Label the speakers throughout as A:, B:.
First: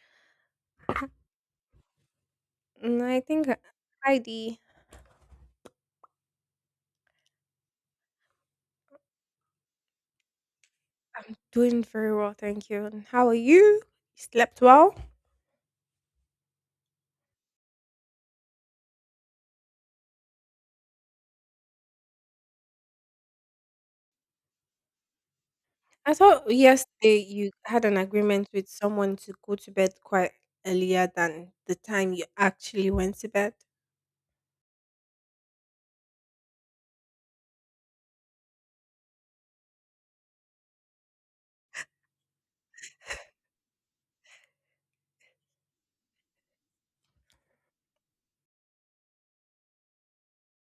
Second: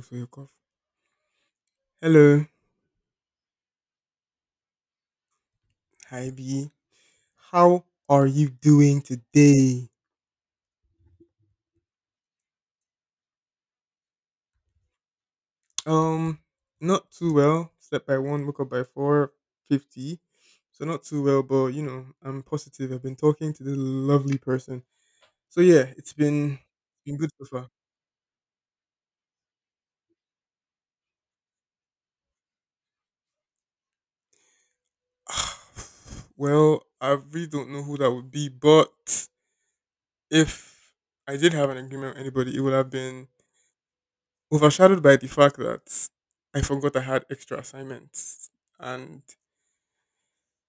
A: For your call. Hello,
B: Mm, I think Heidi
A: hi B. How are you doing today?
B: doing very well, thank you. And how are you? You slept well?
A: Um, Not too well. Slept by one, woke up by 4:50. So not too well, but I'm positive. I've been talking to this lovely person. So yeah,
B: I
A: it's
B: thought
A: been
B: yesterday
A: good so
B: you
A: far.
B: had an agreement with someone to go to bed quite earlier than the time you actually went to bed.
A: Well, I really don't know who that would be, but if I did have an agreement with anybody, it would have been overshadowed by the fact that I forgot I had extra assignments and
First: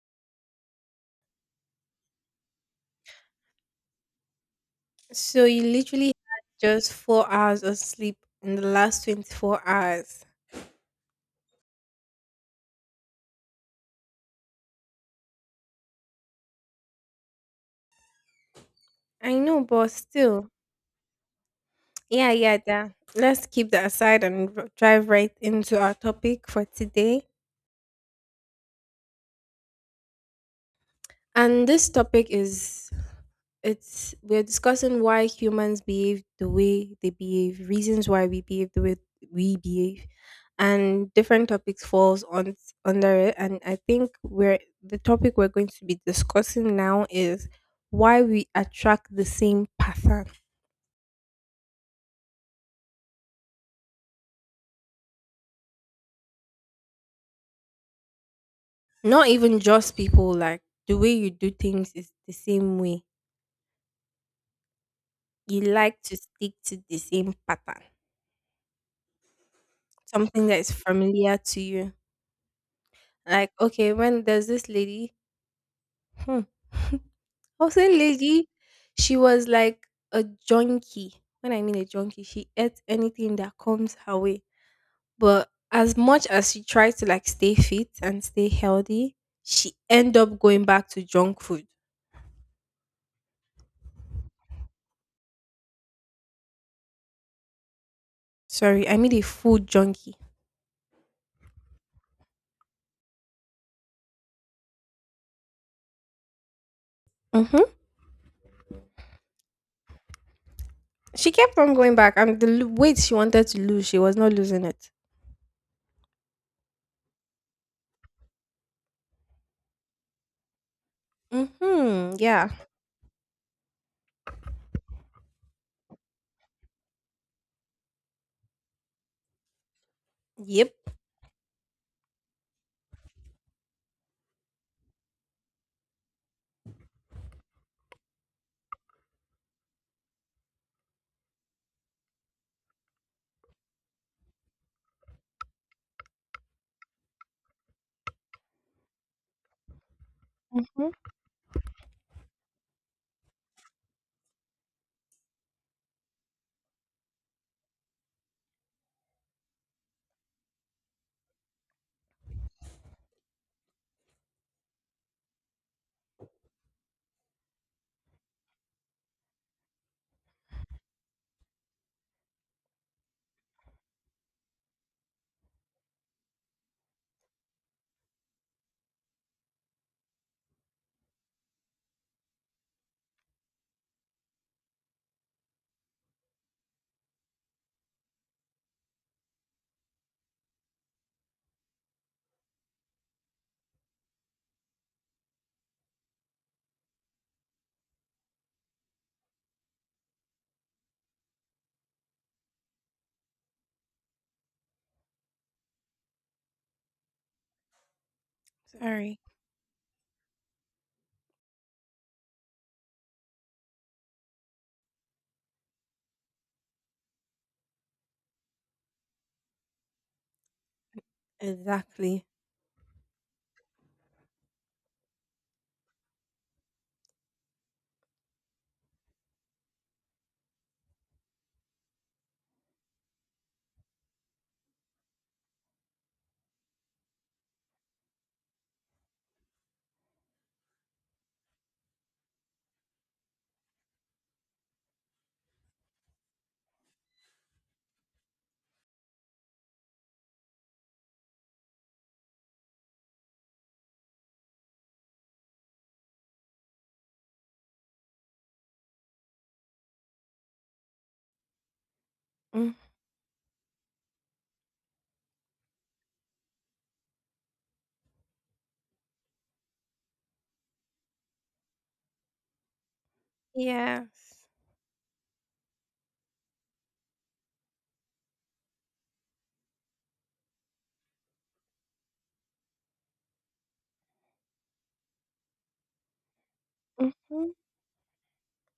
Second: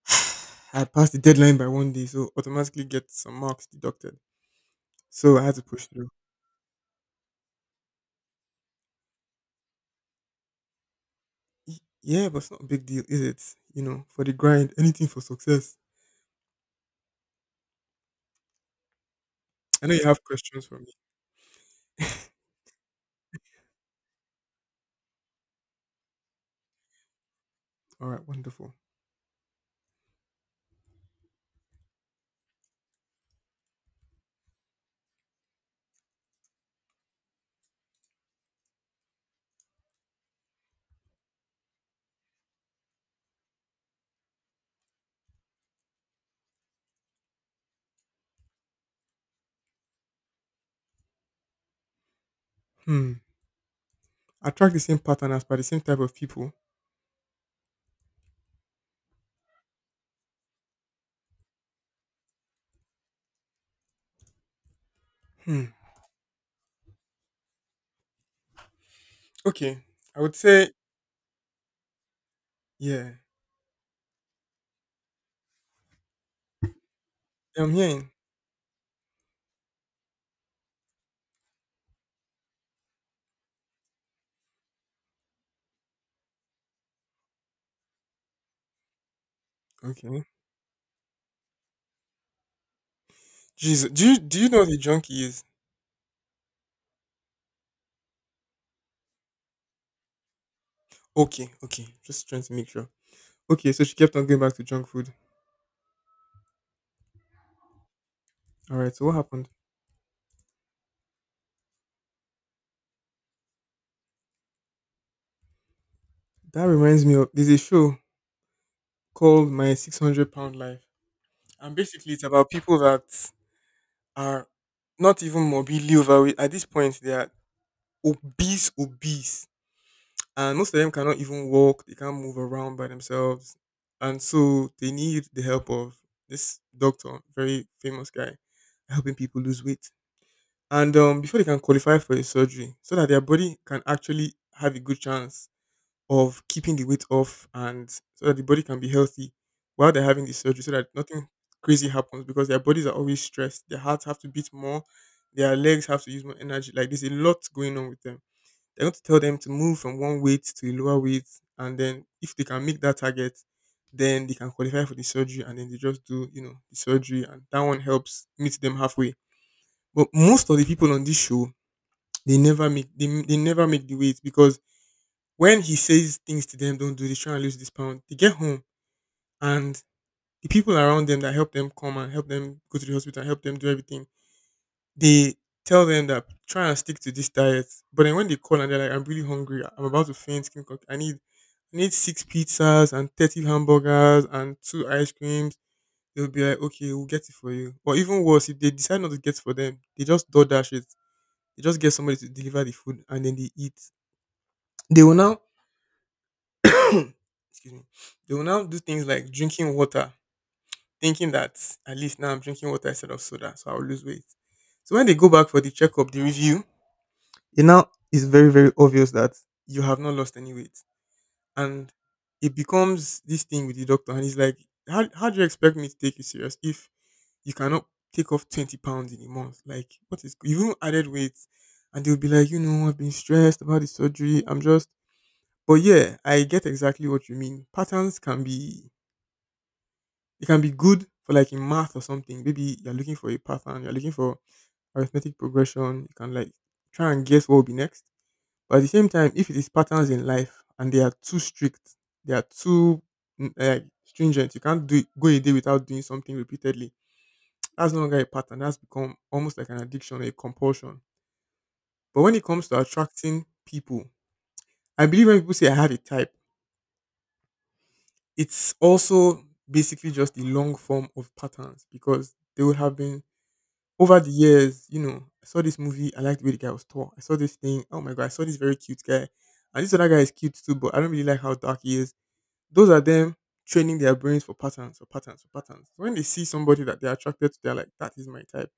A: I passed the deadline by 1 day, so automatically get some marks deducted. So I
B: So
A: had
B: you
A: to push
B: literally
A: through.
B: had just 4 hours of sleep in the last 24 hours.
A: Y- Yeah, but it's not a big deal, is it? For the grind, anything for success.
B: I know,
A: I
B: but
A: know you have
B: still,
A: questions for me.
B: yeah, yeah, yeah. Let's keep that aside and drive right into our topic for today.
A: All right, wonderful.
B: And this topic is it's we're discussing why humans behave the way they behave, reasons why we behave the way we behave, and different topics falls on under it. And I think we're the topic we're going to be discussing now is why we attract the same pattern.
A: Hmm. Attract the same pattern as by the same type of people.
B: Not even just people, like the way you do things is the same way. You
A: Hmm.
B: like to stick to the same pattern,
A: Okay. I would
B: something that
A: say,
B: is familiar to you.
A: yeah.
B: Like, okay, when there's this lady, hmm, I
A: I'm
B: was saying
A: hearing.
B: lady, she was like a junkie. When I mean a junkie, she ate anything that comes her way. But as much as she tried to like stay fit and stay healthy, she end
A: Okay.
B: up going back to junk food.
A: Jesus. Do you know what a junkie is?
B: Sorry, I mean a food junkie.
A: Okay. Okay. Just trying to make sure. Okay. So she kept on going back to junk food.
B: Mm-hmm.
A: All right. So what happened?
B: She kept on going back, and the weight she wanted to lose, she was not losing it.
A: That reminds me of. There's a show called My 600 Pound Life. And basically,
B: Mm-hmm.
A: it's about
B: Yeah.
A: people that are not even morbidly overweight. At this point, they are obese, obese. And
B: Yep.
A: most of them cannot even walk, they can't move around by themselves. And so they need the help of this doctor, very famous guy, helping people lose weight. And before they can qualify for a surgery, so that their body can actually have a good chance of keeping the weight off and so that the body can be healthy while they're having the surgery so that
B: Mm-hmm.
A: nothing crazy happens because their bodies are always stressed. Their hearts have to beat more, their legs have to use more energy. Like there's a lot going on with them. They're going to tell them to move from one weight to a lower weight, and then if they can make that target, then they can qualify for the surgery and then they just do, the surgery and that one helps meet them halfway. But most of the people on this show, they never make the weight because when he says things to them, don't do this, try and lose this pound, they get home and the people around them that help them come and help them go to the hospital and help them do everything, they tell them that try and stick to this diet. But then when they call and they're like, I'm really hungry, I'm about to faint, I need six pizzas and 30 hamburgers and two ice creams. They'll be like, okay, we'll get it for you. Or even worse, if they decide not to get it for them, they just door dash it. They just get somebody to deliver the food and then they eat. They will now excuse me, they will now do things
B: Sorry.
A: like drinking water, thinking that at least now I'm drinking water instead of soda, so I'll lose weight. So when they go back for the checkup, the review, it now is very, very obvious that you have not lost any weight. And
B: Exactly.
A: it becomes this thing with the doctor, and he's like, how do you expect me to take you serious if you cannot take off 20 pounds in a month? Like, what is you even added weight? And they'll be like, you know, I've been stressed about the surgery. I'm just, but yeah, I get exactly what you mean. Patterns can be, you can be good for like in math or something. Maybe you're looking for a pattern, you're looking for arithmetic progression. You can like try and guess what will be next. But at the same time, if it is patterns in life and they are too strict, they are too like stringent, you can't do go a day without doing something repeatedly. That's no longer a pattern. That's become almost like an addiction or a compulsion. But when it comes
B: Mm.
A: to attracting people, I believe when people say I have a type, it's also basically just the long form of patterns because they would have been
B: Yeah.
A: over the years. You know, I saw this movie, I liked the way the guy was tall. I saw this thing, oh my god, I saw this very cute guy. And this other guy is cute too, but I don't really like how dark he is. Those are them training their brains for patterns, for patterns, for patterns. When they see somebody that they're attracted
B: Mhm.
A: to, they're like, that is my type.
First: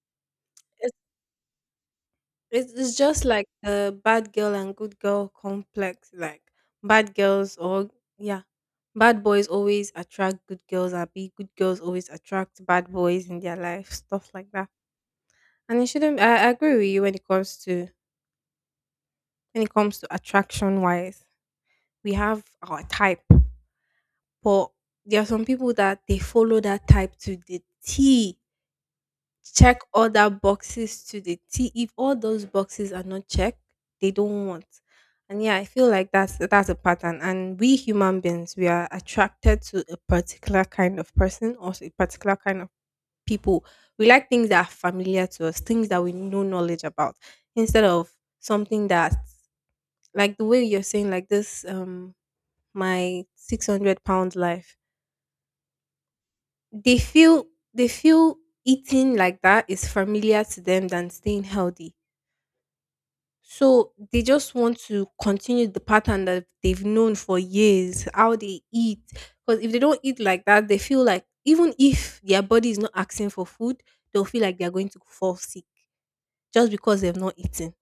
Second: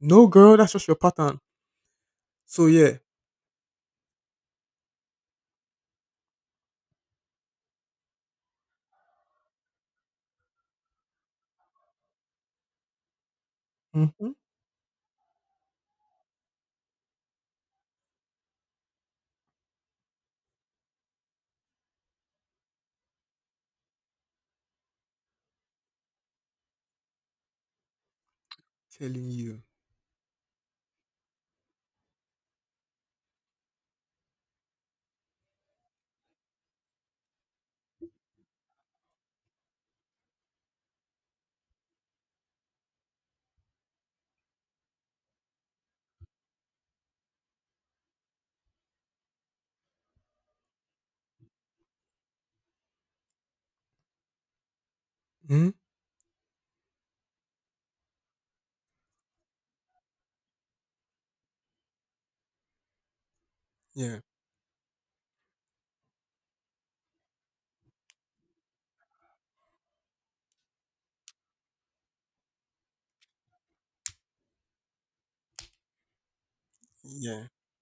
A: No, girl, that's just your
B: It's,
A: pattern. So
B: it's
A: yeah.
B: just like the bad girl and good girl complex. Like bad girls or yeah, bad boys always attract good girls. Or be good girls always attract bad boys in their life. Stuff
A: Hmm.
B: like that. And it shouldn't. I agree with you when it comes to attraction wise. We have our type, but there are some people that they follow that type to the T.
A: Telling you.
B: Check other boxes to the T. If all those boxes are not checked, they don't want. And yeah, I feel like that's a pattern. And we human beings, we are attracted to a particular kind of person or a particular kind of people. We like things that are familiar to us, things that we know knowledge about, instead of something that, like the way you're saying, like this, my 600-Pound life.
A: Hmm.
B: They feel they feel eating like that is familiar to them than staying healthy. So
A: Yeah.
B: they just want to continue the pattern that they've known for years, how they eat. Because if they don't eat like that, they feel like even if their body is not asking for food, they'll feel like they're going to fall sick just because they've not
A: Yeah.
B: eaten.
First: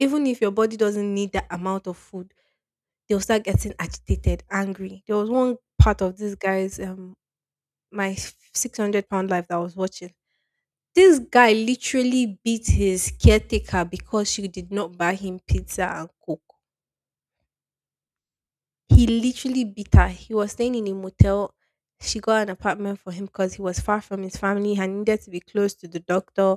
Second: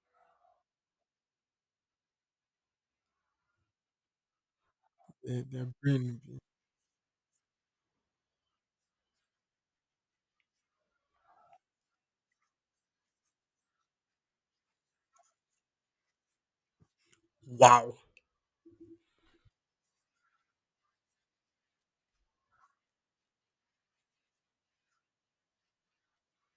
B: Even if your body doesn't need that amount of food, they'll start getting agitated, angry. There was
A: Their,
B: one
A: their
B: part of
A: brain will
B: this
A: be,
B: guy's my 600-Pound life that I was watching. This guy literally beat his caretaker because she did not buy him pizza and coke.
A: wow.
B: He literally beat her. He was staying in a motel. She got an apartment for him because he was far from his family and needed to be close to the doctor.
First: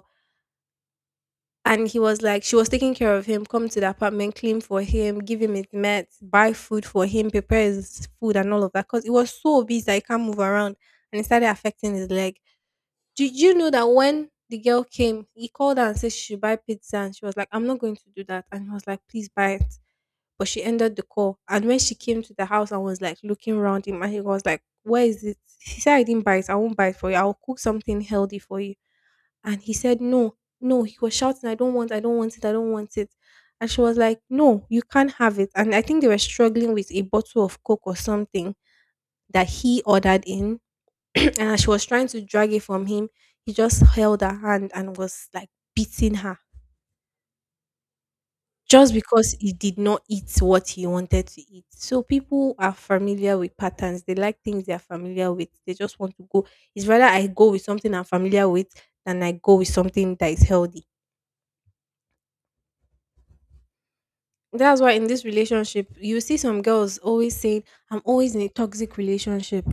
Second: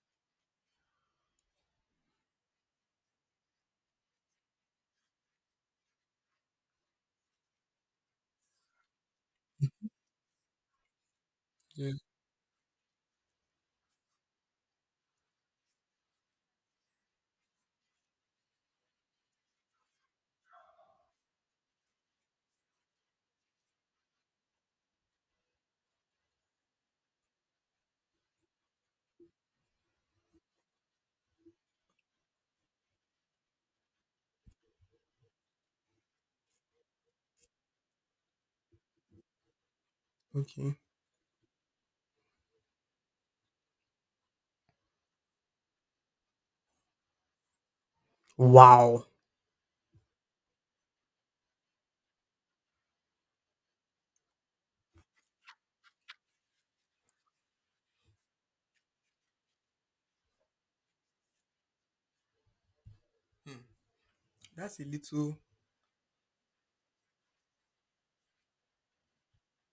B: And he was like, she was taking care of him, come to the apartment, clean for him, give him his meds, buy food for him, prepare his food and all of that. Because he was so obese that he can't move around, and it started
A: Yeah.
B: affecting his leg. Did you know that when the girl came, he called her and said she should buy pizza and she was like, I'm not going to do that. And he was like, please buy it, but she ended the call. And when she came to the house and was like looking around him, and he was like, "Where is it?" He said, "I didn't buy it. I won't buy it for you. I'll cook something healthy for you." And he said, "No, no." He was shouting, I don't want it, I don't want it." And she was like, "No, you can't have it." And I think they were struggling with a bottle of coke or something that he ordered in,
A: Okay.
B: and as she was trying to drag it from him, he just held her hand and was like beating her just
A: Wow.
B: because he did not eat what he wanted to eat. So people are familiar with patterns. They like things they are familiar with. They just want to go. It's rather I go with something I'm familiar with than I go with something that is healthy.
A: Hmm. That's
B: That's
A: a
B: why in this
A: little
B: relationship, you see some girls always saying, I'm always in a toxic relationship.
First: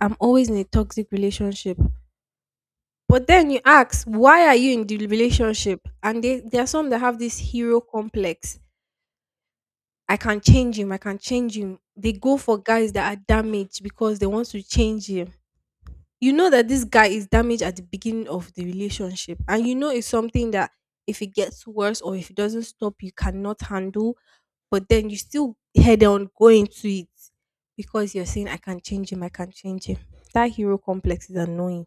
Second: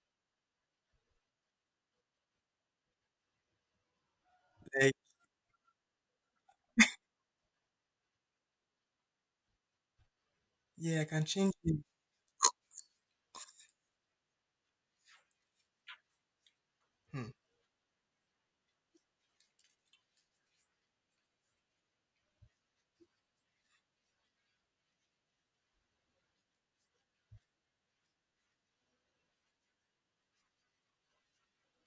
B: I'm always in a toxic relationship. But then you ask, why are you in
A: like
B: the relationship? And they, there are some that have this hero complex. I can change him. I
A: yeah, I
B: can
A: can change
B: change
A: it.
B: him. They go for guys that are damaged because they want to change him. You know that this guy is
A: Hmm.
B: damaged at the beginning of the relationship, and you know it's something that if it gets worse or if it doesn't stop, you cannot handle. But then you still head on going to it because you're saying, "I can change him. I can change him." That hero complex is annoying.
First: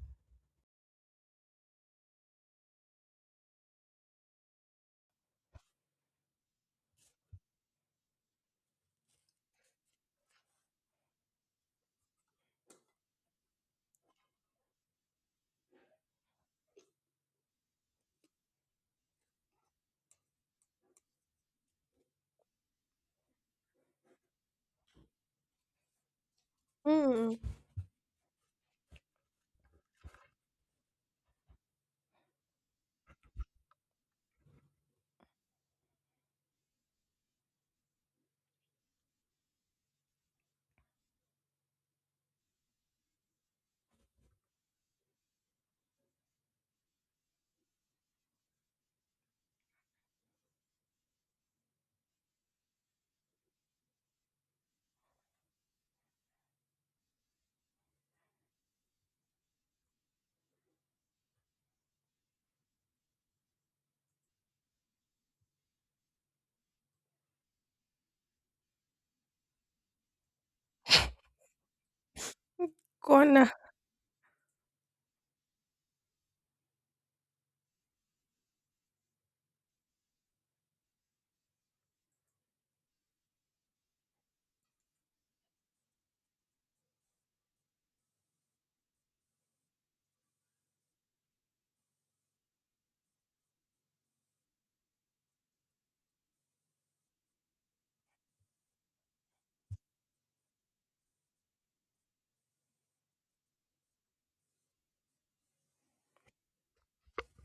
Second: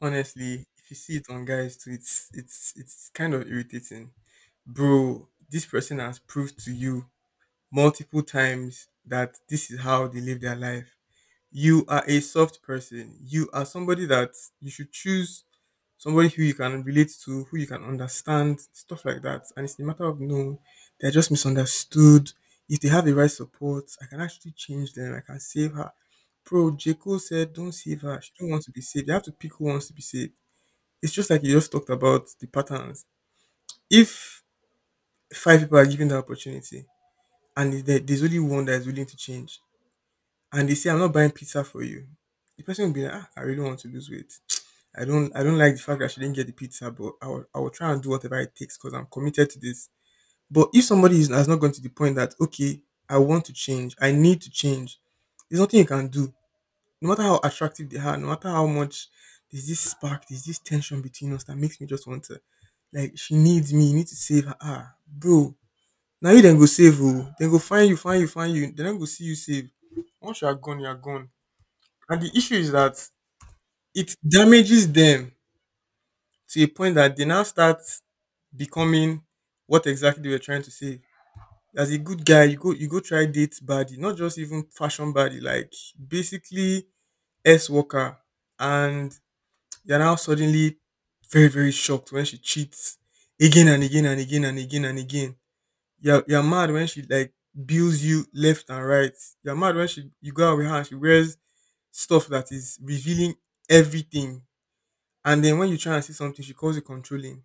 A: Honestly, if you see it on guys too, it's kind of irritating. Bro, this person has proved to you multiple times that this is how they live their life. You are a soft person. You are somebody that you should choose somebody who you can relate to, who you can understand, stuff like that. And it's a matter of no, they're just misunderstood. If they have the right support, I can actually change them. I can save her. Bro, J. Cole
B: Mm,
A: said, don't save her. She don't want to be saved. You have to pick who wants to be saved. It's just like you just talked about the patterns. If five people are given the opportunity and there's only one that is willing to change, and they say, "I'm not buying pizza for you," the person will be like, ah, "I really want to lose weight. I don't like the fact that she didn't get the pizza, but I will try and do whatever it takes because I'm committed to this." But if somebody has not gone to the point that, okay, I want to change, I need to change, there's nothing you can do no matter how attractive they are, no matter how much there's this spark, there's this tension between us that makes me just want to, like she needs me, you need to save her. Ah, bro. Now you then go save her. Then go find you, find you, find you. Then go see you save. Once you are gone, you are gone. And the issue is that
B: gonna
A: it damages them to a point that they now start becoming what exactly they were trying to say. As a good guy, you go try date body, not just even fashion body, like basically S worker. And you're now suddenly very, very shocked when she cheats again and again and again and again and again. You're mad when she like bills you left and right. You're mad when she you go out with her and she wears stuff that is revealing everything. And then when you try and see something, she calls it controlling.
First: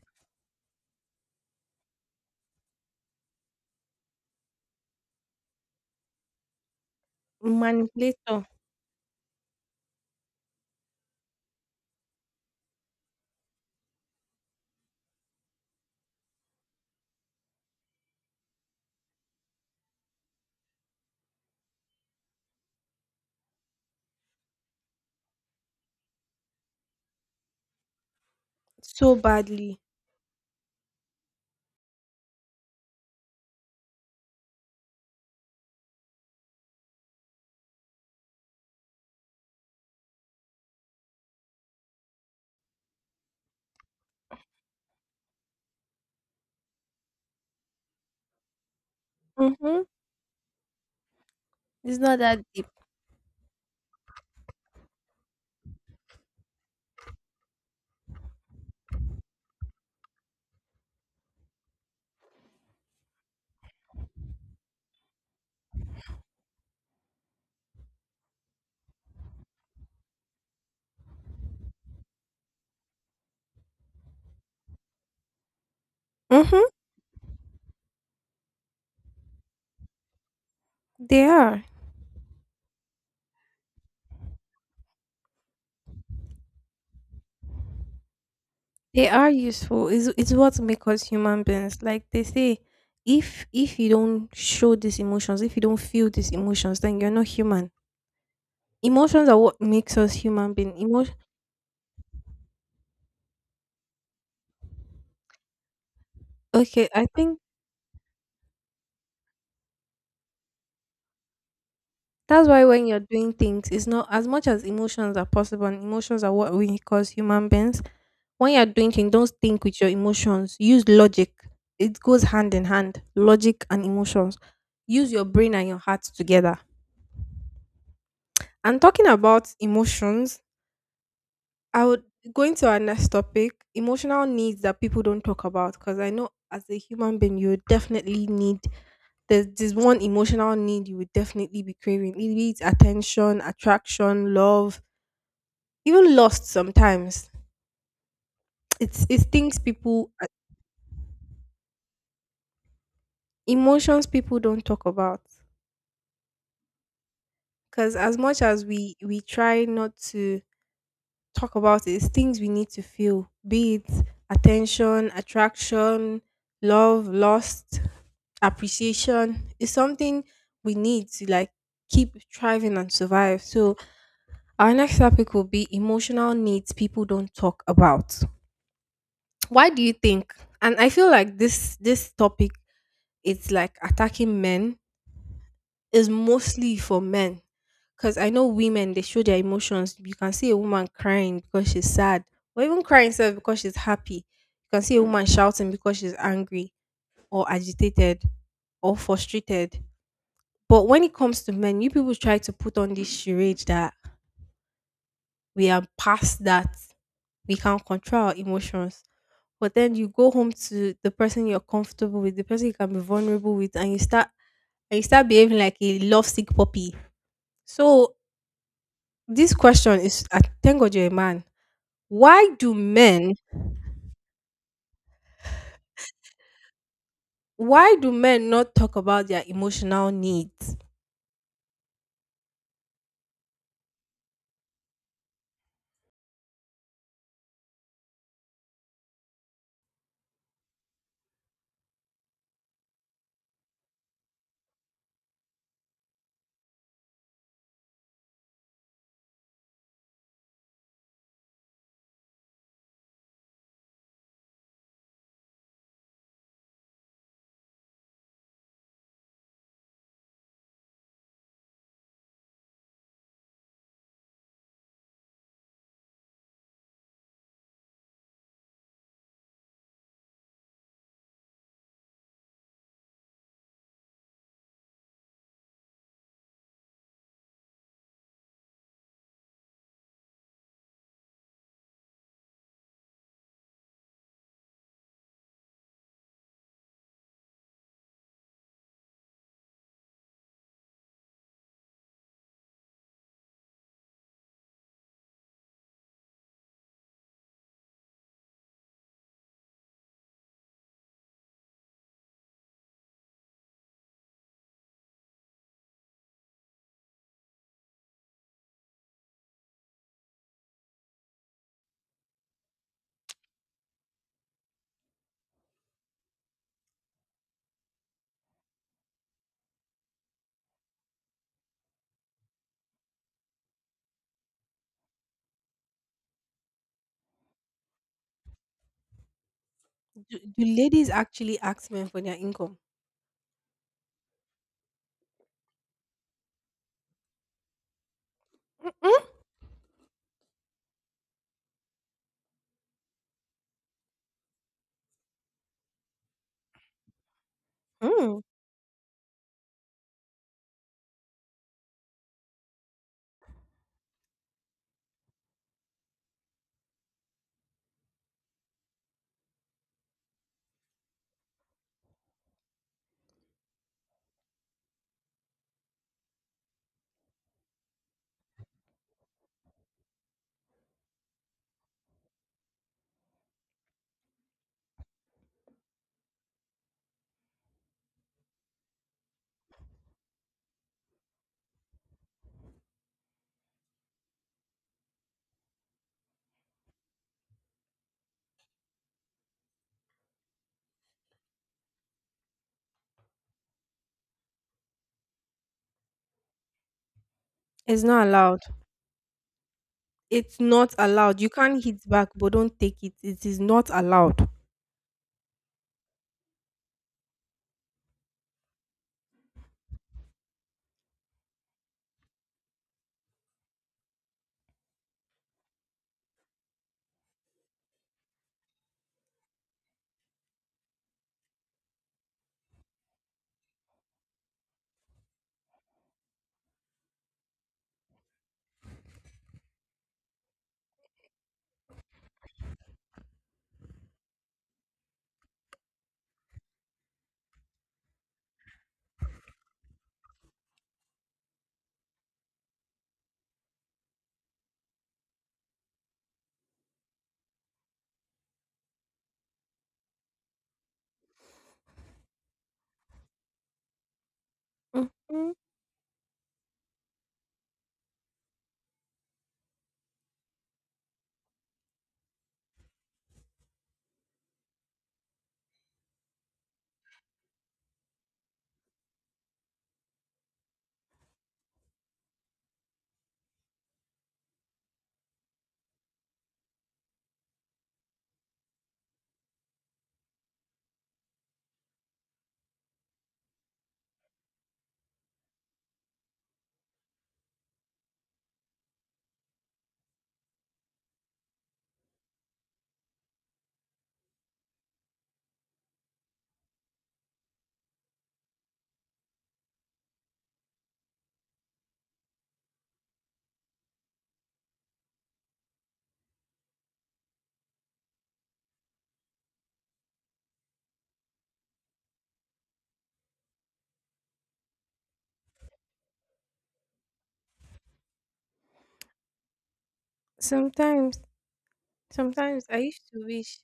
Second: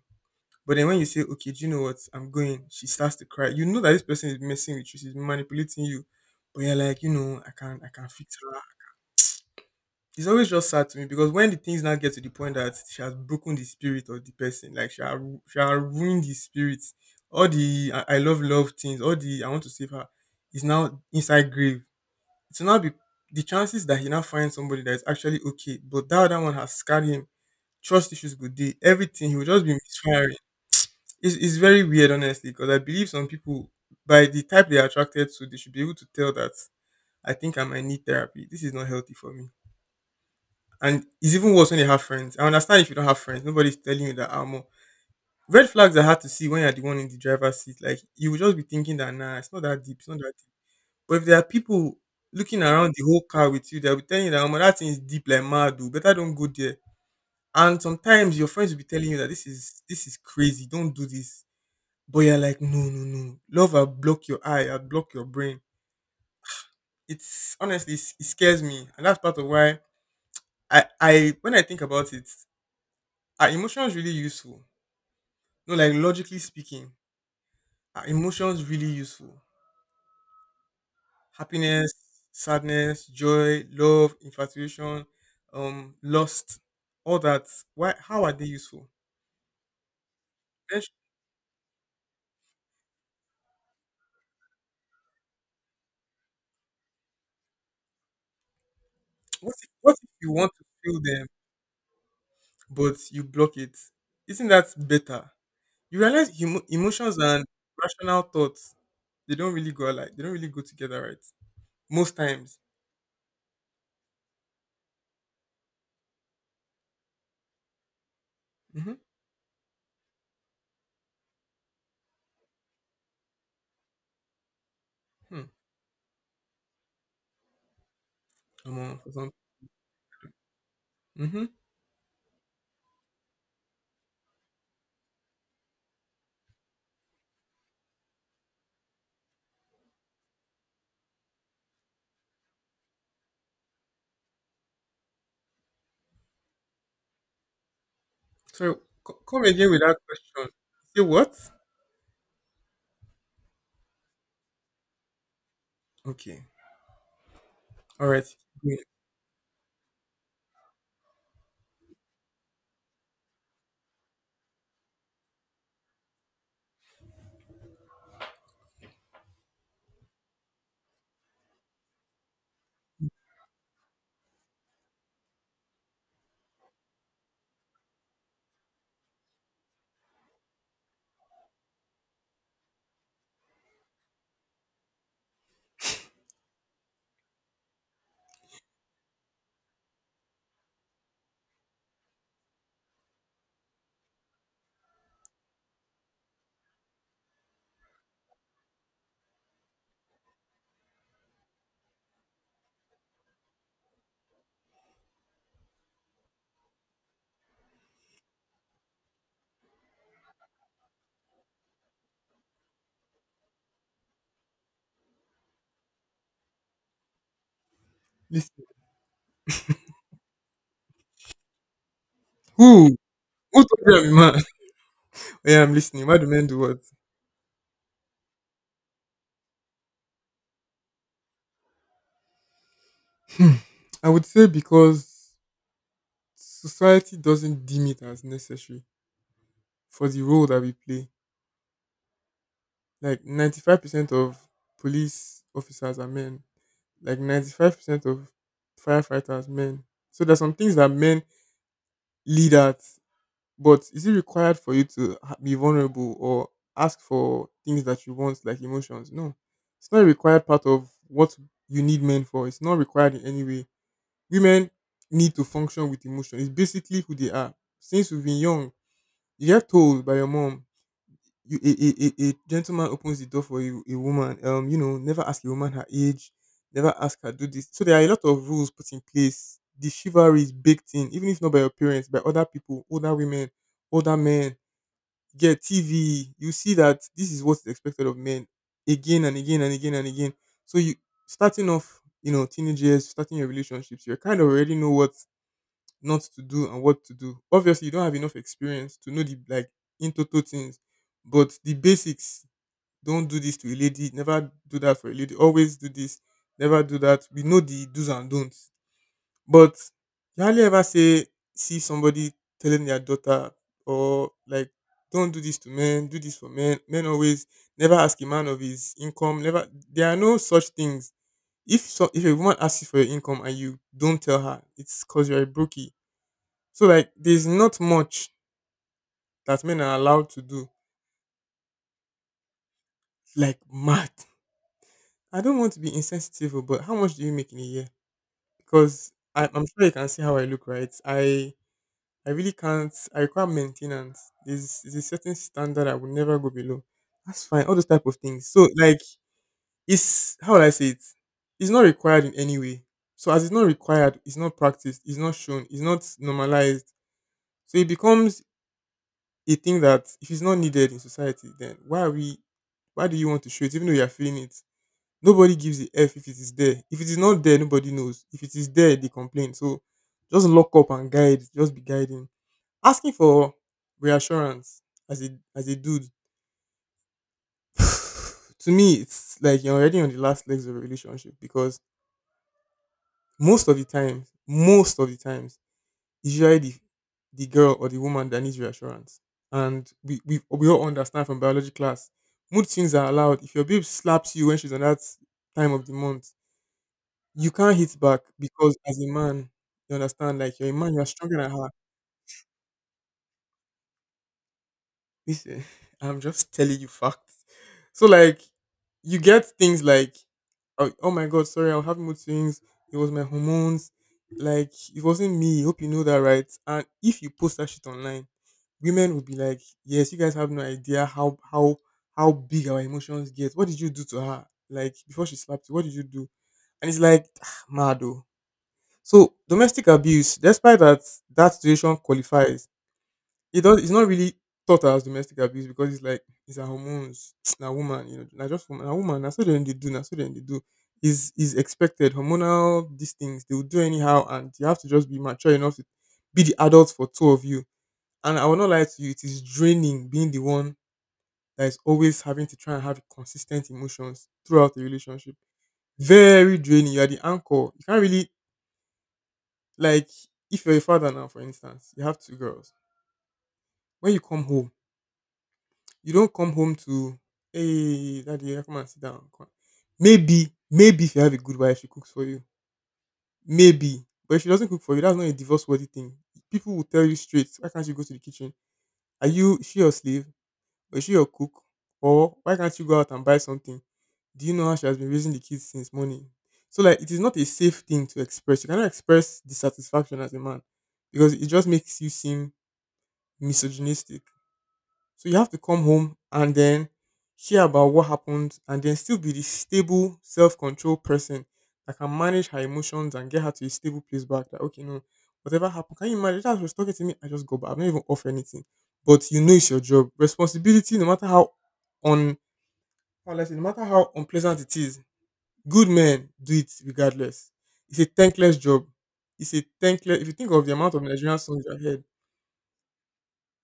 A: But then when you say, okay, do you know what? I'm going, she starts to cry. You know that this person is messing with you, she's manipulating you. But you're like, I can't fix
B: manipulator
A: her. It's always just sad to me because when the things now get to the point that she has broken the spirit of the person, like she has ruined the spirit, I love love things, all the I want to save her, is now inside grave. So now be the chances that he now finds somebody that is actually okay, but that other one has scarred him. Trust issues good day,
B: so
A: everything he will just be
B: badly.
A: misfiring. It's very weird, honestly, because I believe some people by the type they are attracted to, they should be able to tell that I think I might need therapy. This is not healthy for me. And it's even worse when you have friends. I understand if you don't have friends, nobody's telling you that armor. Red flags are hard to see when you're the one in the driver's seat. Like you will just be thinking that nah, it's not that
B: Mm-hmm.
A: deep, it's not that deep. But if there are people
B: It's not that
A: looking
B: deep.
A: around the whole car with you, they'll be telling you that armor that thing is deep like mad, dude. Better don't go there. And sometimes your friends will be telling you that this is crazy, don't do this. But you're like, no, no, no. Love will block your eye, I'll block your brain. It's honestly it's- it scares me. And that's part of why I when I think about it, are emotions really useful? No, like logically
B: Mm-hmm.
A: speaking, are emotions really useful?
B: They are.
A: Happiness, sadness, joy, love, infatuation, lust, all that. Why? How are they useful?
B: They are useful. It's what
A: Then
B: makes
A: sh-
B: us human beings. Like they say, if you don't show these emotions, if you don't feel these emotions, then you're not human. Emotions are
A: What
B: what
A: if, what
B: makes
A: if
B: us
A: you want
B: human
A: to
B: being.
A: feel
B: Emotion.
A: them but you block it? Isn't that better? You realize
B: Okay, I
A: emotions
B: think
A: and rational thoughts they don't really go alike. They don't really go together, right? Most
B: that's
A: times.
B: why when you're doing things, it's not as much as emotions are possible. And emotions are what we cause human beings. When you're doing
A: Mm-hmm.
B: things, don't think with your emotions. Use logic. It goes hand in hand. Logic and emotions. Use your
A: Hmm.
B: brain and your heart together. And
A: Come
B: talking
A: on.
B: about emotions,
A: Mm-hmm.
B: I would going to our next topic, emotional needs that people don't talk about because I know as a human being you would definitely need there's this one emotional need you would definitely be craving. It be attention, attraction, love, even lost sometimes.
A: So
B: It's it's
A: come
B: things
A: again with that
B: people
A: question. Say what?
B: emotions people don't talk about
A: Okay.
B: because
A: All
B: as
A: right.
B: much as
A: Great.
B: we try not to talk about is things we need to feel, be it attention, attraction, love, lust, appreciation. It's something we need to like keep thriving and survive. So our next topic will be emotional needs people don't talk about. Why do you think? And I feel like this topic is like attacking men, is mostly for men because I know women they show their emotions. You can see a woman crying because she's sad, or even crying self because she's happy. You can see a woman shouting because she's angry or agitated or frustrated. But when it comes to men, you people try to put on this charade that we are past that, we can control our emotions. But then you go home to the person you're comfortable with, the person you can be vulnerable with, and you start behaving like a lovesick puppy. So
A: Listen.
B: this question is, I thank God you're a man. Why do
A: Who?
B: men
A: Who told you I'm a man? Yeah, I'm listening. Why do men do what?
B: why do men not talk about their emotional needs?
A: Hmm. I would say because society doesn't deem it as necessary for the role that we play. Like 95% of police officers are men. Like 95% of firefighters men. So there's some things that men lead at. But is it required for you to be vulnerable or ask for things that you want, like emotions? No. It's not a required part of what you need men for. It's not required in any way. Women need to function with emotion. It's basically who they are. Since you've been young, you get told by your mom, you, a gentleman opens the door for you, a woman, never ask a woman her age, never ask her do this. So there are a lot of rules put in place. The chivalry is baked in, even if not by your parents, by other people, older women, older men get TV, you see that this is what's expected of men again and again and again and again. So you starting off, teenage years, starting your relationships, you kind of already know what not to do and what to do. Obviously, you don't have enough experience to know the like in total things, but the basics. Don't do this to a lady. Never do that for a lady. Always do this. Never do that. We know the do's and don'ts but you hardly ever say see somebody telling their daughter or like don't do this to men, do this for men. Men always never ask a man of his income. Never there are no such things. If so, if a woman asks you for your income and you don't tell her, it's cause you're a brookie. So like there's not much that men are allowed
B: Do,
A: to
B: do
A: do.
B: ladies actually ask men for their income?
A: Like mad. I don't want to be insensitive, but how much do you make in a year? Because I'm sure you can see how I look, right? I really can't. I require maintenance. There's a certain standard I would never go below. That's fine. All those type of
B: Mm-mm.
A: things. So like, it's how would I say it? It's not required in any way. So as it's not required, it's not practiced, it's not shown, it's not normalized. So it becomes a thing that if it's not needed in society, then why are we? Why do you want to show it? Even though you are feeling it, nobody gives a f if it is there. If it is not there, nobody knows. If it is there, they complain. So just lock up and guide. Just be guiding. Asking for reassurance as a dude to me it's like you're already on the last legs of a relationship because most of the times, most of the times, it's usually the girl or the woman that needs reassurance. And we all understand from biology class, mood swings are allowed. If your babe slaps you when she's on that time of the month, you can't hit
B: It's
A: back
B: not allowed.
A: because as a man, you understand, like
B: It's
A: you're a man,
B: not
A: you're stronger
B: allowed. You
A: than her.
B: can't hit back, but don't take it. It is not allowed.
A: Listen, I'm just telling you facts. So like you get things like oh my god, sorry, I'll have mood swings. It was my hormones. Like it wasn't me. Hope you know that, right? And if you post that shit online, women would be like, yes, you guys have no idea how big our emotions get. What did you do to her? Like before she slapped you, what did you do? And it's like mad oh. So domestic abuse, despite that that situation qualifies, it does. It's not really thought as domestic abuse because it's like it's her hormones. Na woman, you know, na just woman. Na woman. Na so dem dey do. Na so dem dey do. Is expected. Hormonal these things they will do anyhow, and you have to just be mature enough to be the adult for two of you. And I will not lie to you. It is draining being the one that is always having to try and have consistent emotions throughout the relationship.
B: Mm-mm.
A: Very draining. You are the anchor. You can't really like if you're a father now, for instance, you have two girls. When you come home you don't come home to, "Hey, daddy, yeah, come and sit down." Come on. Maybe, if you have a good wife, she cooks for you. Maybe. But if she doesn't cook for you, that's not a divorce worthy thing. People will tell you straight, why can't you go to the kitchen? Are you Is she your slave? Or is she your cook? Or why can't you go out and buy something? Do you know how she has been raising the kids since morning? So like it is not a safe thing to express. You cannot express dissatisfaction as a man because it just makes you seem misogynistic. So you have to come home and then share about what happened and then still be the stable, self controlled person that can manage her emotions and get her to a stable place back. That, okay, no, whatever happened, can you imagine? That was talking to me, I just go back. I'm not even off anything. But you know it's your job. Responsibility, no matter on how will I say, no matter how unpleasant it is, good men do it regardless. It's a thankless job. It's a thankless if you think of the amount of
B: Sometimes,
A: Nigerian songs you have heard.
B: sometimes I used to wish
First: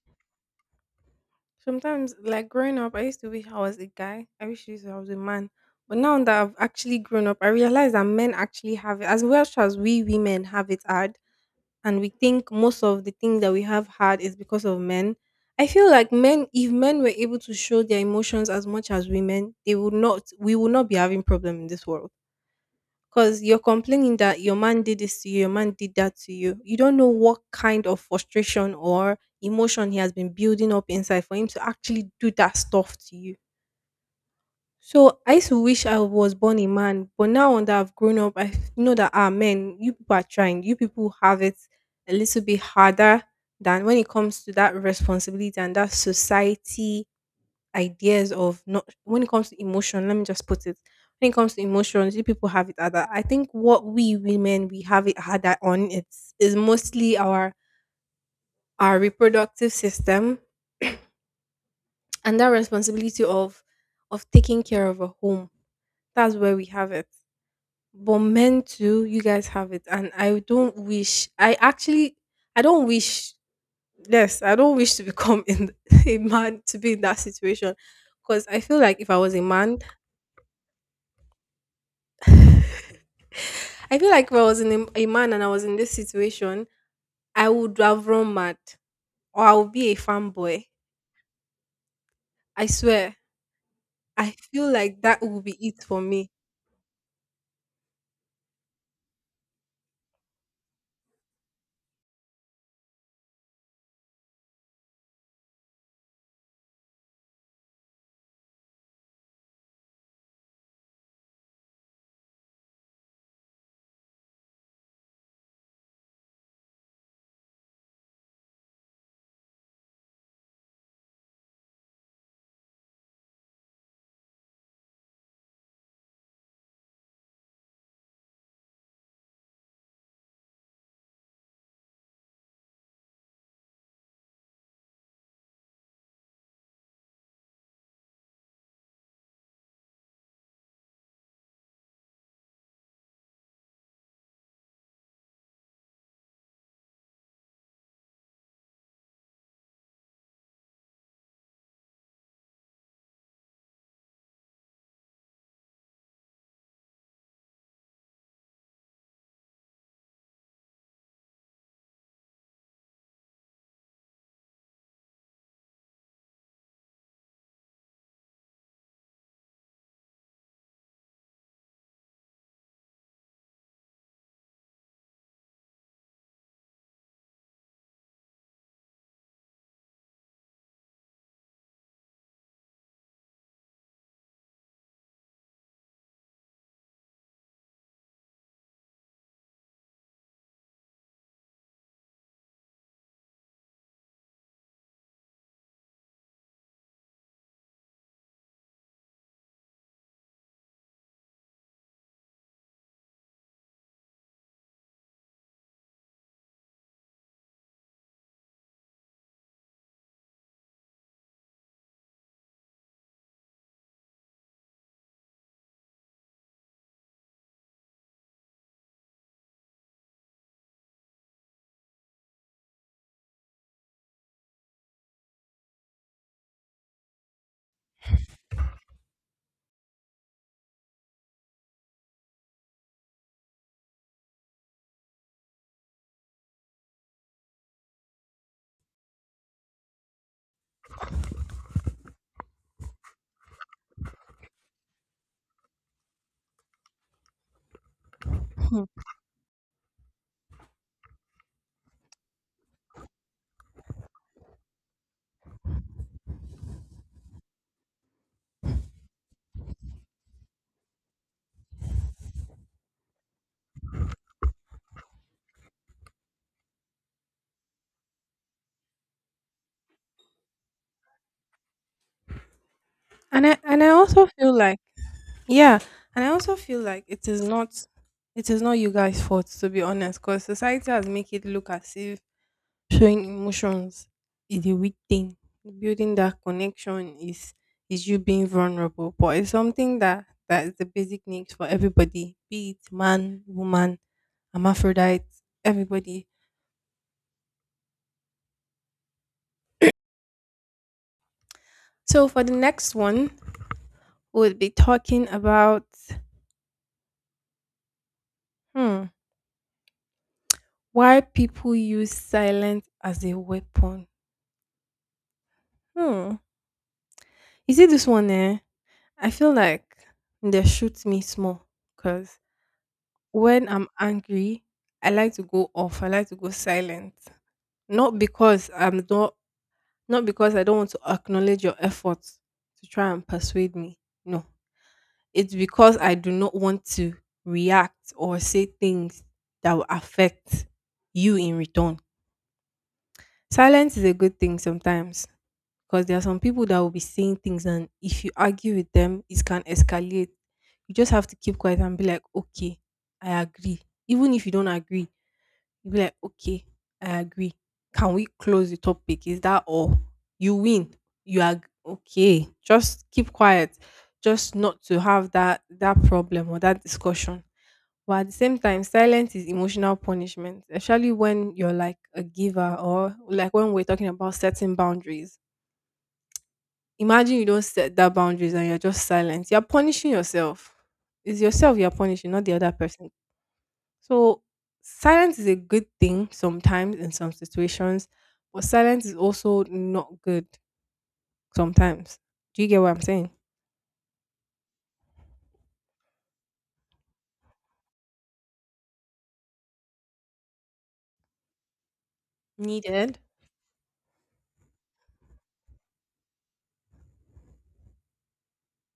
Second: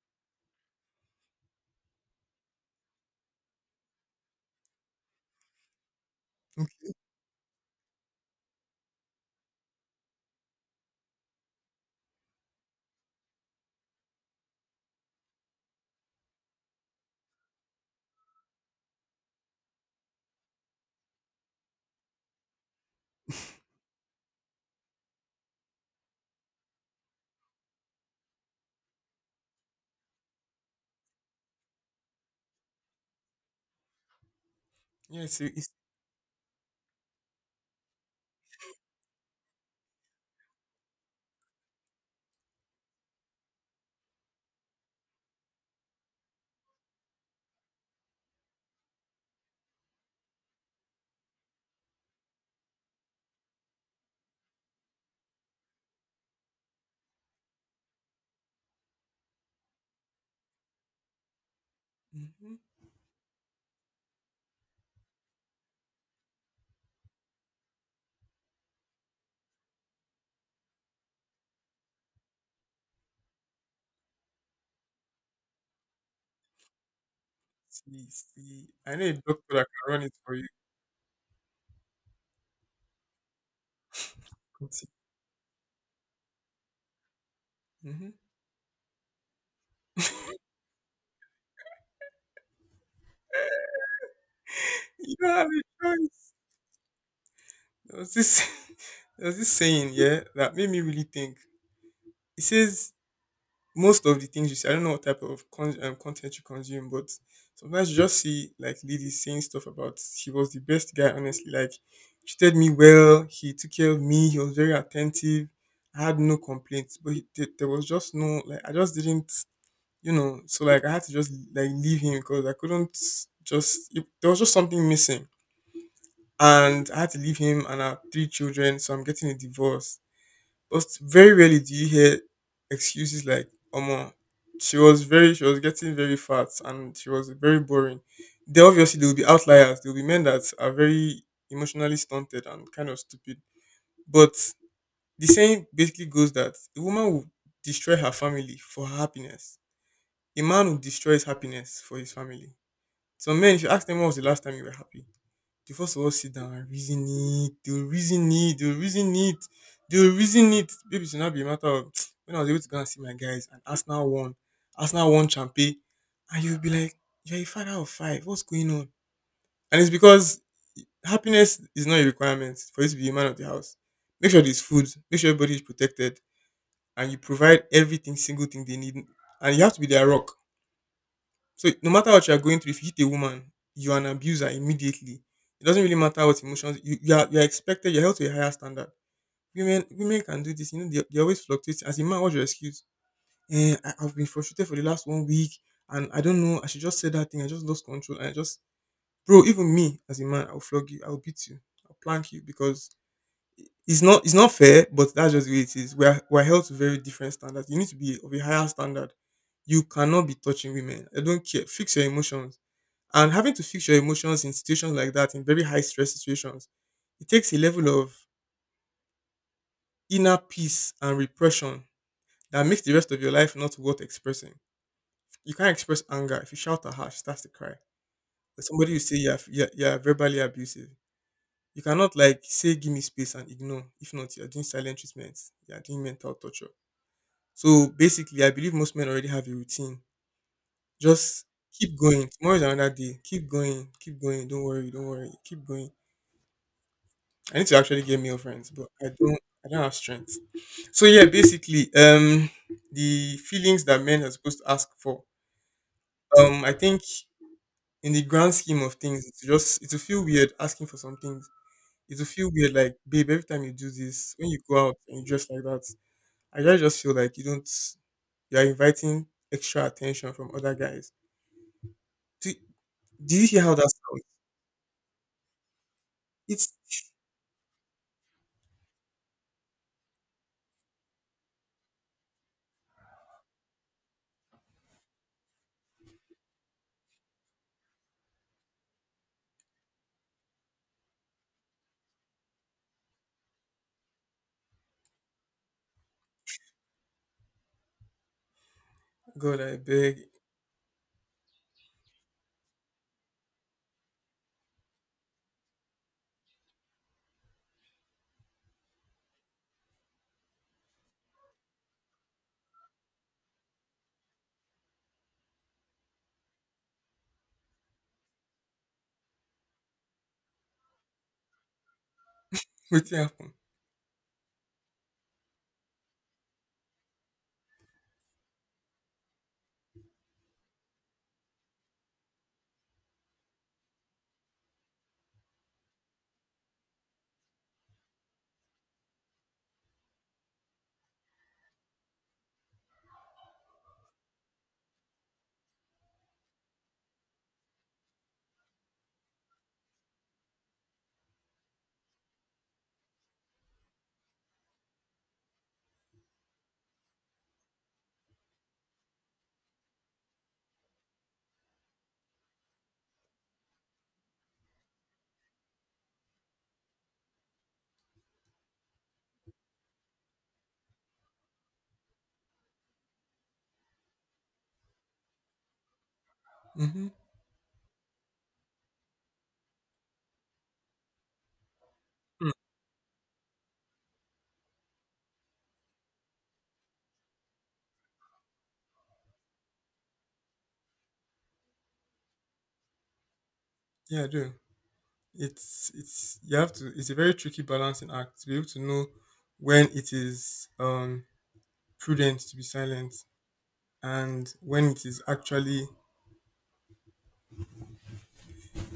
B: Sometimes, like growing up, I used to wish I was a guy. I wish I used- I was a man. But now that I've
A: Mm.
B: actually grown up, I realize that men actually have it as well as we women have it hard. And we think most of the things that we have hard is because of men. I feel like men, if men were able to show their emotions as much as women, they would not. We would not be having problem in this world. Because you're complaining that your man did this to you, your man did that to you. You don't know what kind of frustration or emotion he has been building up inside for him to actually do that stuff to you. So
A: Yeah,
B: I
A: it's, a,
B: used to
A: it's.
B: wish I was born a man, but now that I've grown up, I know that ah men, you people are trying. You people have it a little bit harder than when it comes to that responsibility and that society ideas of, not when it comes to emotion, let me just put it, when it comes to emotions you people have it at that. I think what we women we have it had that on it's is mostly our reproductive system and that
A: Mhm.
B: responsibility of taking care of a home. That's where we have it. But men too, you guys have it, and I don't wish I actually I don't wish yes, I don't wish to become in a man to be in that situation.
A: See,
B: Because I
A: see,
B: feel
A: I
B: like if
A: need
B: I
A: a
B: was a
A: doctor that
B: man
A: can run it for you.
B: I feel like if I was in a man and I was in this situation, I would have
A: Mm-hmm.
B: run mad or I would be a fanboy. I swear. I feel like
A: You
B: that
A: don't
B: would
A: have
B: be
A: a
B: it for me.
A: choice. There was this, there was this saying, yeah, that made me really think. It says most of the things you see, I don't know what type of content you consume, but sometimes you just see like ladies saying stuff about he was the best guy, honestly. Like, treated me well, he took care of me, he was very attentive. I had no complaints, but he, there was just no, like, I just didn't you know, so like I had to just like leave him because I couldn't just it, there was just something missing, and I had to leave him and our three children. So I'm getting a divorce. But very rarely do you hear excuses like "Omo, she was getting very fat and she was very boring." There obviously there will be outliers. There will be men that are very emotionally stunted and kind of stupid. But the saying basically goes that the woman will destroy her family for her happiness a man who destroys happiness for his family. Some men, if you ask them when was the last time you were happy, they first of all sit down and reason it, they'll reason it, they'll reason it, they'll reason it. Baby, it should not be a matter of when I was able to go and see my guys and Arsenal won champion, and you'll be like, you're a father of five, what's going on? And it's because happiness is not a requirement for you to be a man of the house. Make sure there's food, make sure everybody is protected, and you provide everything, single thing they need, and you have to be their rock. So no matter what you are going through, if you hit a woman, you are an abuser immediately. It doesn't really matter what emotions you are. You are expected. You're held to a higher standard. Women, women can do this. You know, they always fluctuate. As a man, what's your excuse? I've been frustrated for the last 1 week, and I don't know. I should just say that thing. I just lost control, and I just, bro. Even me, as a man, I'll flog you. I'll beat you. I'll plank you because it's not fair, but that's just the way it is. We're held to very different standards. You need to be of a higher standard. You cannot be touching women. I don't care. Fix your emotions. And having to fix your emotions in situations like that, in very high stress situations, it takes a level of inner peace and repression that makes the rest of your life not worth expressing. You can't express anger. If you shout at her, she starts to cry. Or somebody will say you're verbally abusive. You cannot like say give me space and ignore. If not, you're doing silent treatments. You're doing mental torture. So basically, I believe most men already have a routine. Just keep going. Tomorrow is another day. Keep going. Keep going. Don't worry. Don't worry. Keep going. I need to actually get male friends, but I don't. I don't have strength. So yeah, basically, the feelings that men are supposed to ask for. I think in the grand scheme of things, it'll feel weird asking for some things. It'll feel weird, like babe, every time you do this, when you go out and you dress like that, I just feel like you don't. You are inviting extra attention from other guys. Do
B: And
A: you
B: I
A: hear how
B: and I
A: that sounds?
B: also feel like yeah, and I also
A: It's
B: feel like it is not, it is not you guys' fault to be honest, because society has make it look as if showing emotions is a weak thing. Building that connection is you being vulnerable, but it's something that, that is the basic needs for everybody, be it man, woman, hermaphrodite, everybody.
A: God, I beg.
B: So for the next one, we'll be talking about, hmm, why people use silence as a weapon. Hmm. Is it this one? Eh? I feel like they shoot me small because
A: What happened?
B: when I'm angry, I like to go off. I like to go silent. Not because I'm not not because I don't want to acknowledge your efforts to try and persuade me. No. It's because I do not want to react or say things that will affect you in return. Silence is a good thing sometimes, because there are some people that will be saying things and if you argue with them it can escalate. You just have to keep quiet and be like, okay, I agree, even if you don't agree. You'll be like, okay, I agree. Can we close the topic? Is that all? You win. You are okay. Just keep quiet. Just not to have that problem or that discussion. But at the same time, silence is emotional punishment, especially when you're like a giver or like when we're talking about setting boundaries.
A: Mm-hmm.
B: Imagine you don't set that boundaries and you're just silent. You're punishing yourself. It's yourself you're punishing, not
A: Mm.
B: the other person. So silence is a good thing sometimes in some situations, but silence is also not good sometimes. Do you get what I'm saying?
A: Yeah, I do. It's you have to. It's a very tricky balancing act to be able to know when it is prudent to be silent
B: Needed.
A: and when it is actually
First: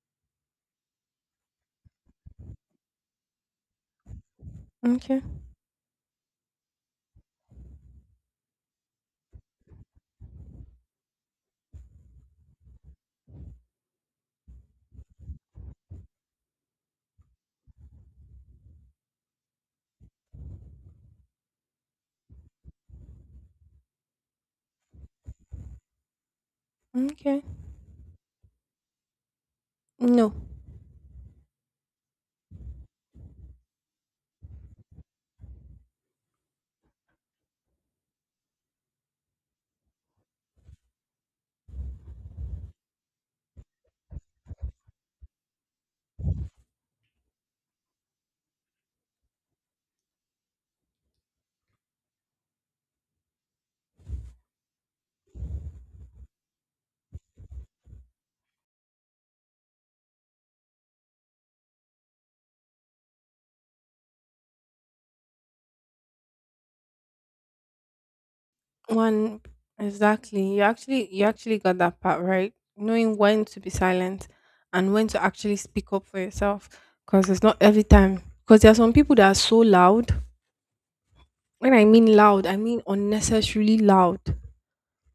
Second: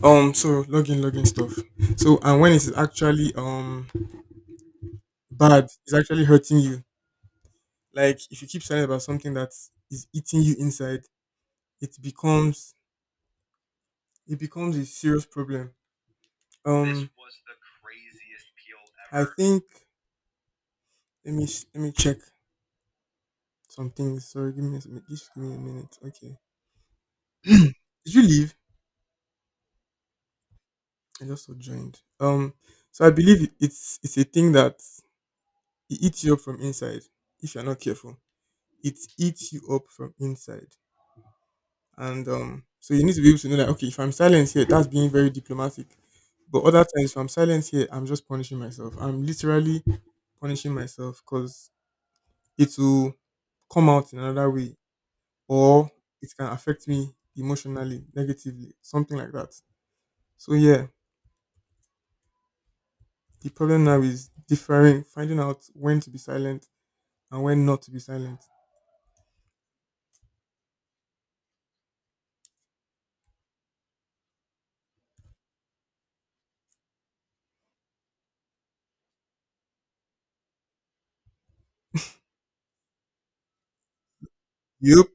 A: so login login stuff. So and when it is actually
B: Okay.
A: bad, it's actually hurting you. Like if you keep silent about something that is eating you inside, it becomes it becomes a serious problem. This was the craziest peel I ever. Think let me sh- Let me check some things. Sorry, give me just give me a minute. Okay.
B: Okay.
A: Did you leave?
B: No.
A: I just so joined. So I believe it's a thing that it eats you up from inside if you're not careful. It eats you up from inside, and so you need to be able to know that okay, if I'm silent here, that's being very diplomatic. But other times, if I'm silent here, I'm just punishing myself. I'm literally punishing myself because it will come out in another way, or it can affect me emotionally, negatively, something like that. So yeah, the problem now is differing, finding out when to be silent and when not to be silent.
B: One, exactly. You actually got that part right. Knowing when to be silent and when to actually speak up for yourself. Because it's not every time. Because there are some people that are so loud. When I mean loud, I mean unnecessarily loud.
A: Yup,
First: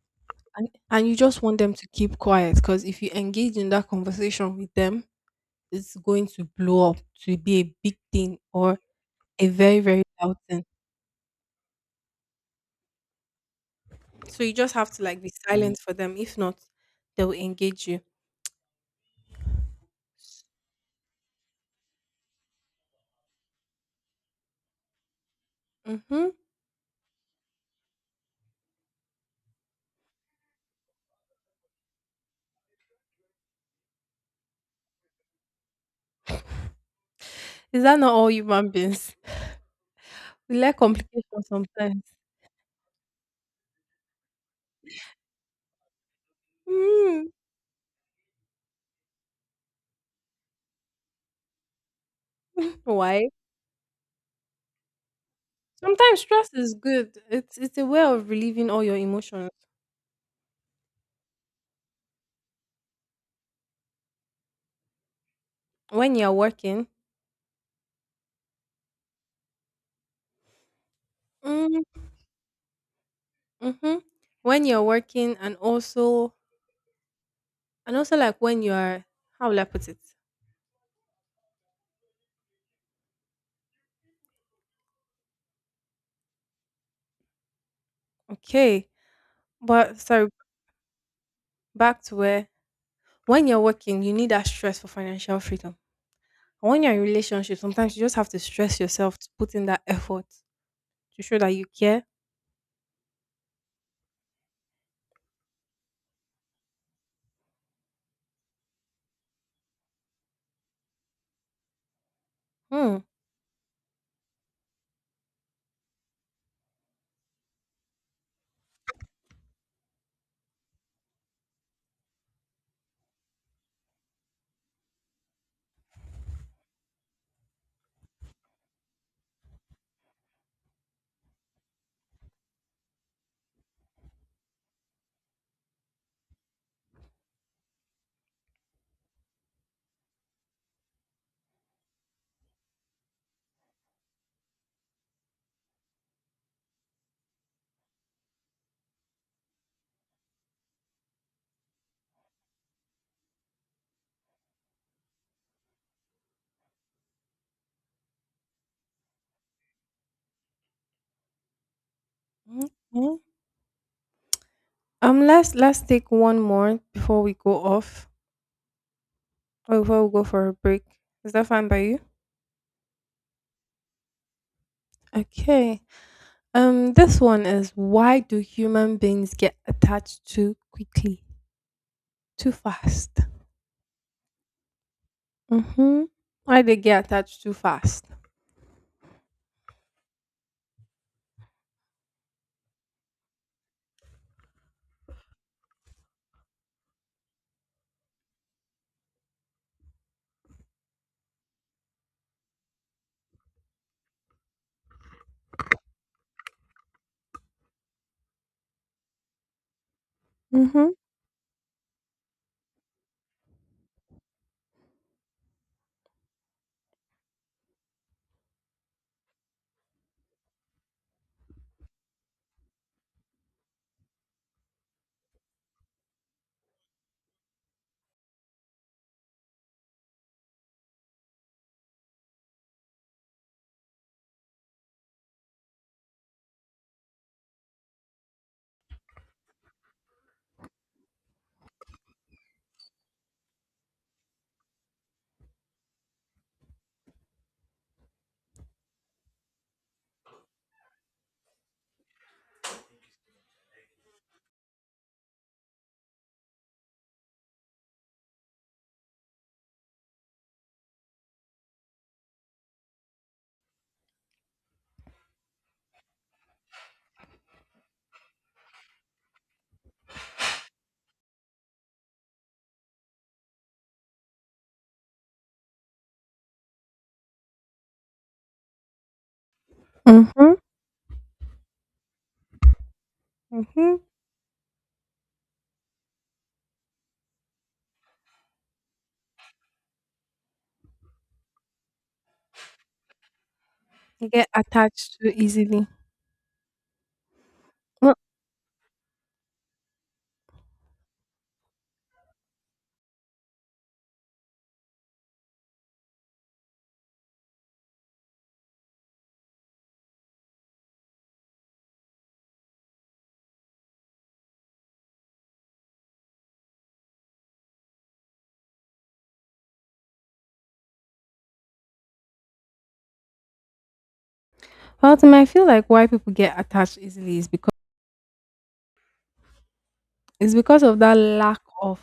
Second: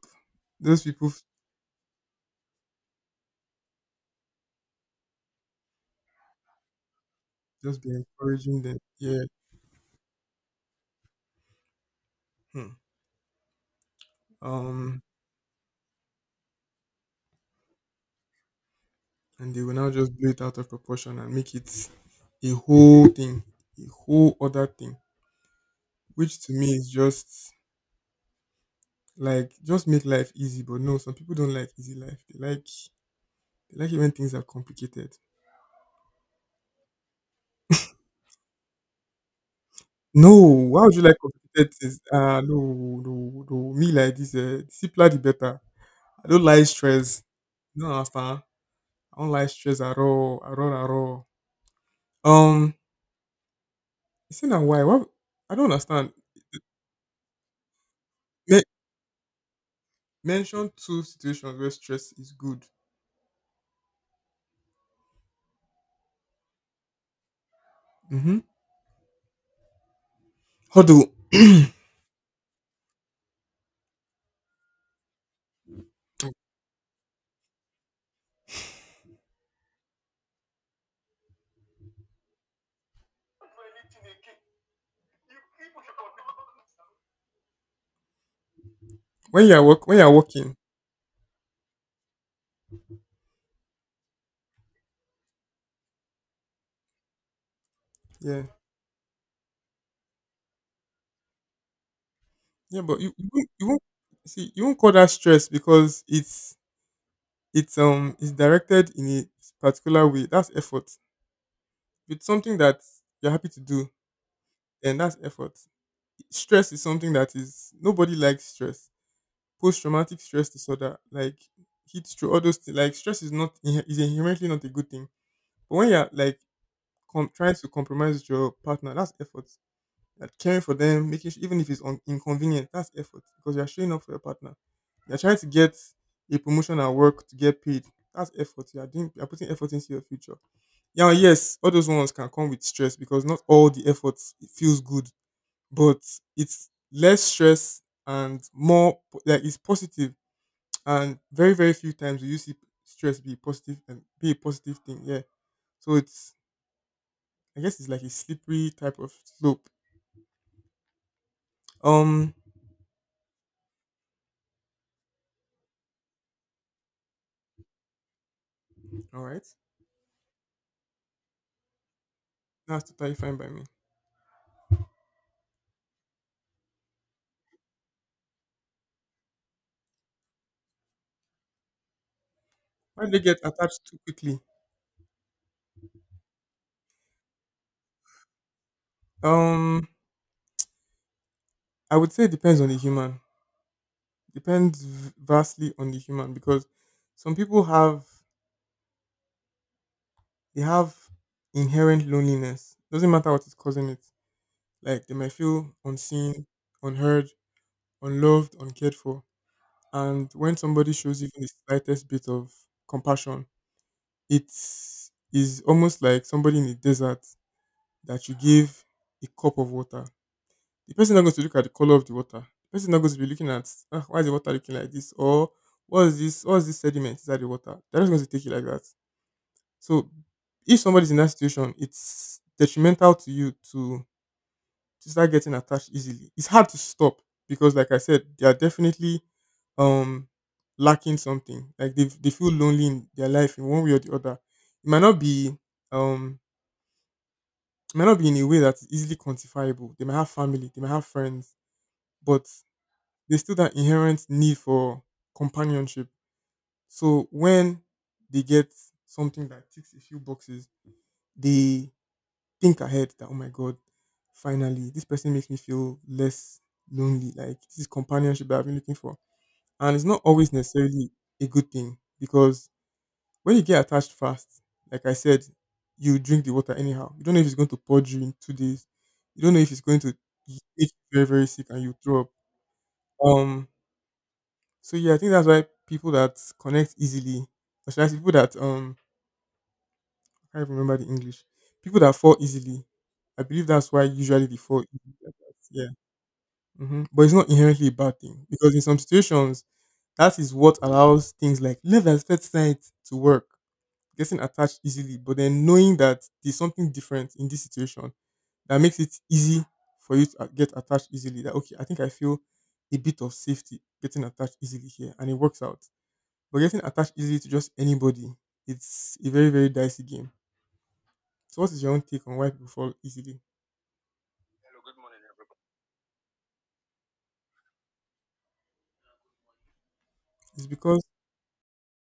B: and,
A: those
B: and you just want them to keep quiet because if you engage in that conversation with them it's going to blow up to be a
A: just be
B: big thing
A: encouraging them.
B: or
A: Yeah.
B: a very very loud thing.
A: Hmm.
B: So you just have
A: Um,
B: to like be silent for them, if not they will engage you.
A: and they will now just blow it out of proportion and make it a whole thing, a whole other thing,
B: Hmm.
A: which to me is just like just make life easy. But no, some people don't like easy life. They like you like it when things are complicated.
B: Is that not all human beings?
A: No,
B: We like
A: why would you like
B: complications
A: complicated things?
B: sometimes.
A: Ah, no, no, no. Me like this, the simpler the better. I don't like stress.
B: mm,
A: You don't understand? I don't like stress at all, at all, at all. Um,
B: why?
A: you see now why? Why? I don't understand.
B: Sometimes stress is good. It's a way of
A: Me-
B: relieving all your emotions.
A: mention two situations where stress is good.
B: When you're working.
A: Mm-hmm. Huddle.
B: Mm, mm-hmm. When you're working, and also, and also like when you're, how will I put it? Okay.
A: When
B: But
A: you are
B: sorry,
A: working,
B: back to where, when you're working, you need that stress for financial freedom. And when you're in relationship, sometimes you just have to
A: yeah,
B: stress yourself to put in that effort to show that you care.
A: yeah, but you won't, you won't see you won't call that stress because it's directed in a particular way. That's effort. It's something that
B: Hmm.
A: you're happy to do, and that's effort. Stress is something that is nobody likes stress. Post traumatic stress disorder, like heat stroke, all those things. Like stress is not is inherently not a good thing. But when you're like trying to compromise with your partner, that's effort, that caring for them, making even if it's inconvenient, that's effort because you're showing up for your partner. You're trying to get a promotion at work to get paid. That's effort. You're doing. You're putting effort into your future. Yeah, yes, all those ones can come with stress because not all the efforts it feels good, but it's less stress and more like it's positive. And very very few times do you see stress be positive and be a positive thing. Yeah, so it's I guess it's like a slippery type of slope. Um,
B: Mhm. Let's take one more before we go off
A: all right.
B: or before we go for a break. Is that fine by you?
A: That's totally fine by me.
B: Okay. Um, this one is, why do human beings get attached too quickly? Too
A: Why do they
B: fast.
A: get attached too quickly?
B: Mhm. Why they get attached too fast?
A: Um, I would say it depends on the human. Depends vastly on the human because some people have they have inherent loneliness. Doesn't matter what is causing it. Like they might feel unseen, unheard, unloved, uncared for. And when somebody
B: Mhm.
A: shows even the slightest bit of compassion, it is almost like somebody in the desert that you give a cup of water. The person is not going to look at the color of the water. The person is not going to be looking at ah, why is the water looking like this, or what is this, what is this sediment inside the water. They're just going to take it like that. So if somebody's in that situation, it's detrimental to you to start getting attached easily. It's hard to stop because, like I said, they are definitely um lacking something. Like they feel lonely in their life in one way or the other. It might not be um in a way that's easily quantifiable. They might have family, they might have friends, but there's still that inherent need for companionship. So when they get something that ticks a few boxes, they think ahead that oh my god, finally this person makes me feel less lonely. Like this is companionship that I've been looking for, and it's not always necessarily a good thing because when you get attached fast, like I said, you drink the water anyhow. You don't know if it's going to purge you in 2 days. You don't know if it's going to
B: Mhm.
A: make you very very sick and you throw up. Um,
B: Mhm.
A: So yeah, I think that's why people that connect easily, or should I say people that I can't remember the English, people that fall easily. I believe that's why
B: They
A: usually
B: get
A: they fall. Easily
B: attached too
A: like that.
B: easily.
A: Yeah, hmm, but it's not inherently a
B: Well,
A: bad thing because in some situations that is what allows things like love and first sight to work, getting attached easily, but then knowing that there's something different in this situation that makes it easy for you to get attached easily. That okay, I think I feel a bit of safety getting attached easily here, and it works out. But getting attached easily to just anybody, it's a very, very dicey game. So what is your own take on why people fall easily?
B: well, to me, I feel like why people get attached easily is because it's
A: It's
B: because of
A: because
B: that lack of,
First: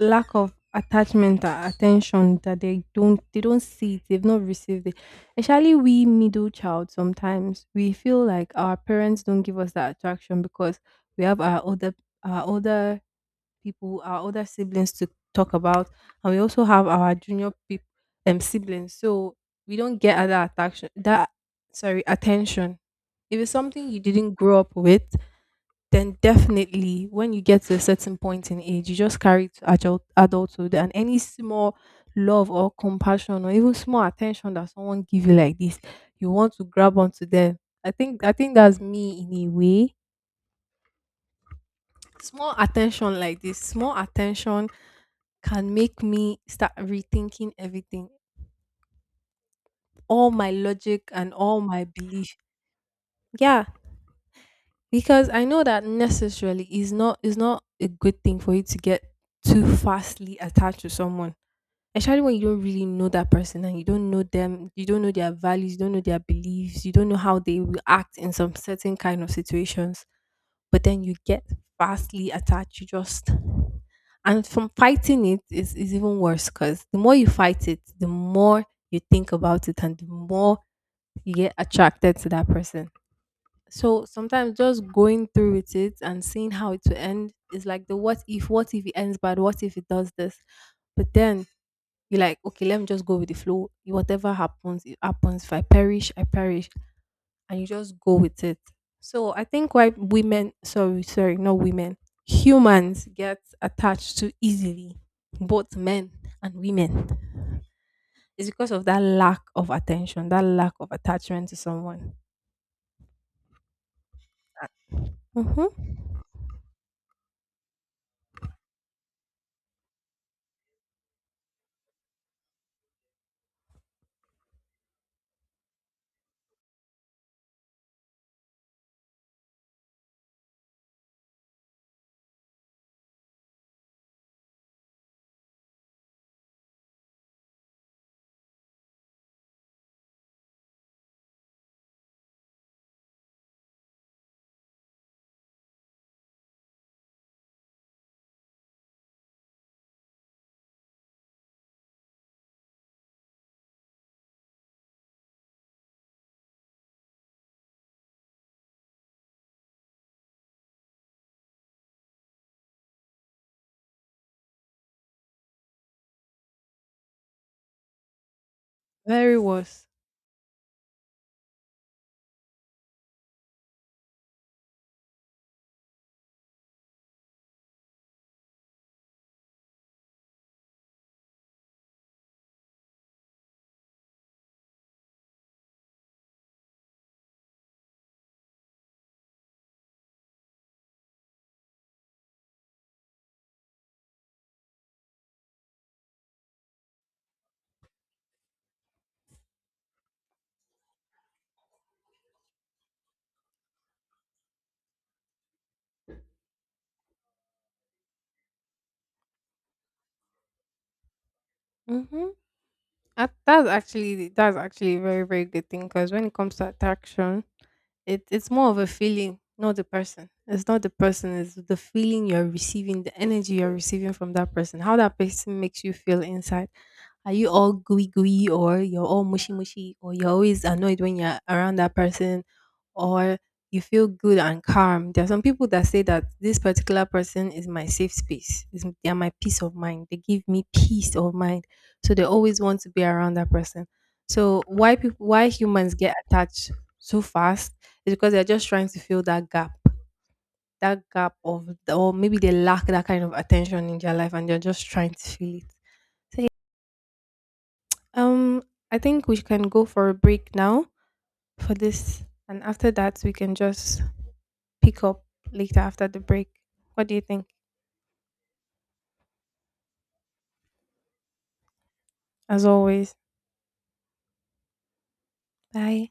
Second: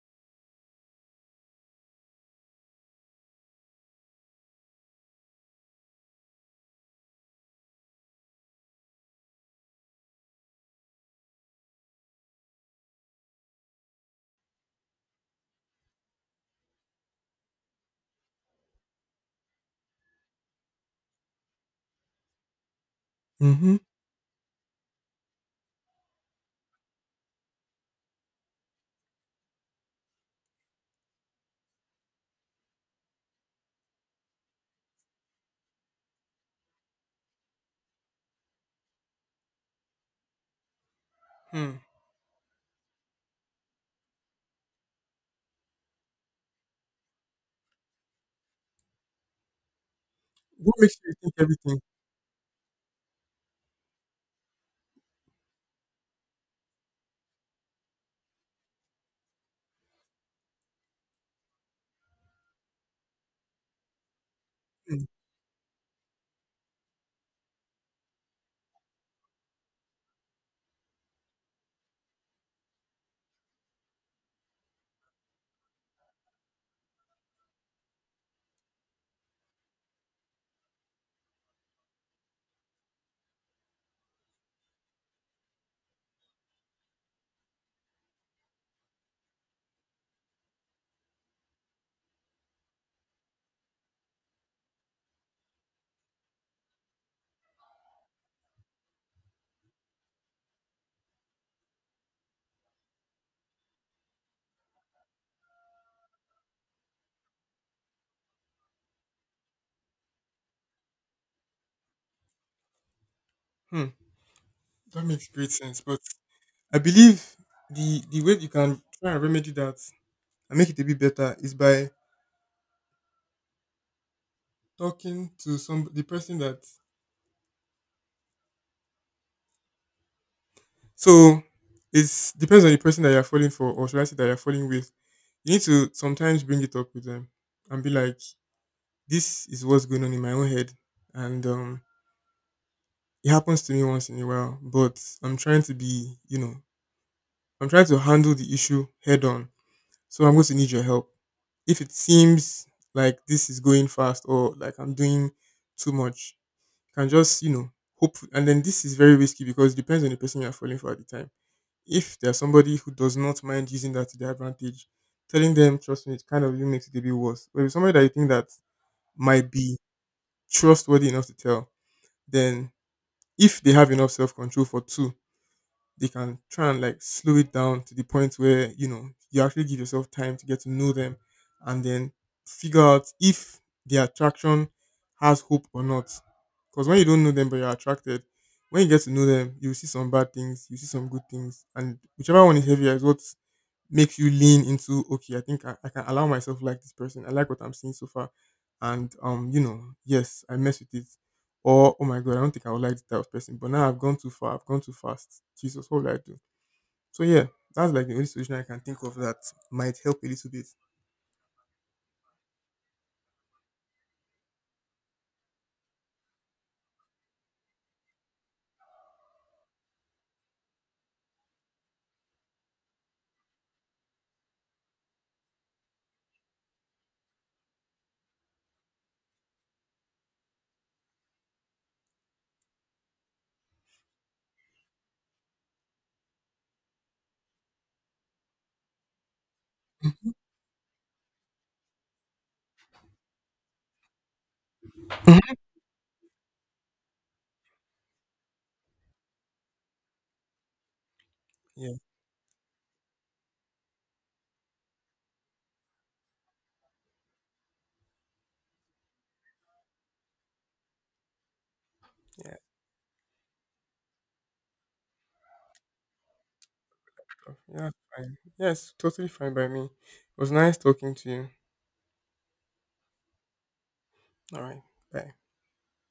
B: lack of attachment or attention that they don't see it, they've not received it. Especially we middle child, sometimes we feel like our parents don't give us that attraction because we have our older, our older people, our older siblings to talk about, and we also have our junior peop, siblings. So we don't get other attraction. That, sorry, attention. If it's
A: mm-hmm.
B: something you didn't grow up with, then definitely when you get to a certain point in age, you just carry it to adult adulthood, and any small love or compassion or even small attention that someone give you like this, you want to grab onto them. I think that's me in a way.
A: Hmm.
B: Small attention like this, small attention can make me start rethinking everything, all my
A: What makes
B: logic
A: you
B: and
A: think
B: all
A: everything?
B: my belief. Yeah, because I know that necessarily is not, is not a good thing for you to get too fastly attached to someone. Especially when you don't really know that person and you don't know them, you don't
A: Hmm.
B: know their values, you don't know their beliefs, you don't know how they will act in some certain kind of situations. But then you get vastly attached. You just, and from fighting it is even worse because the more you fight it, the more you think about it and the more you get attracted to that person. So sometimes just going through with it and seeing how it will end is like the what if it ends bad, what if it does this? But then you're like, okay, let me just go with the flow. Whatever happens, it happens. If I perish, I perish, and you just go with it. So I think why women, sorry, sorry, not women, humans get attached to easily, both men and women, is because of that lack of attention, that lack of attachment to someone.
A: Hmm. That makes great sense.
B: Mm-hmm.
A: But I believe the way you can try and remedy that and make it a bit better is by talking to some the person that so it depends on the person that you're falling for, or should I say that you're falling with. You need to sometimes bring it up with them and be like, this is what's going on in my own head and it happens to me once in a while, but I'm trying to be, you know, I'm trying to handle the issue head on. So I'm going to need your help. If it seems like this is going fast or like I'm doing too much, you can just, you know, hope. And then this is very risky because it depends on the person you're falling for at the time. If there's somebody who does not mind using that to their advantage, telling them, trust me, it kind of even makes it a bit worse. But if it's somebody that you think that
B: Very
A: might be
B: worse.
A: trustworthy enough to tell, then if they have enough self control for two, they can try and like slow it down to the point where you know you actually give yourself time to get to know them and then figure out if the attraction has hope or not because when you don't know them but you're attracted, when you get to know them you will see some bad things, you see some good things, and whichever one is heavier is what makes you lean into okay, I think I can allow myself like this person, I like what I'm seeing so far and you know yes I mess with it, or oh my god I don't think I would like this type of person but now I've gone too far I've gone too fast, jesus what will I do. So yeah, that's like the only solution I can think of that might help a little bit.
B: Mm-hmm. That's actually a very very good thing, because when it comes to attraction, it it's more of a feeling, not the person. It's not the person, it's the feeling you're receiving, the energy you're receiving from that person, how that person makes you feel inside. Are you all gooey gooey or you're all mushy mushy or you're always annoyed when you're around that person, or you feel good and calm. There are some people that say that this particular person is my safe space. Is they are my peace of mind. They
A: Mhm.
B: give me peace of mind. So they always want to be around that person. So why people, why humans get attached so fast is because they're just trying to fill that gap of,
A: Yeah,
B: or maybe they lack that kind of attention in their life and they're just trying to fill it. Um, I think we can go for a break now for this,
A: yeah,
B: and after that, we can just pick up later after the break. What do you think?
A: so, yeah, fine, yes, totally fine by me, it was nice talking to you.
B: As always,
A: All right, bye.
B: bye.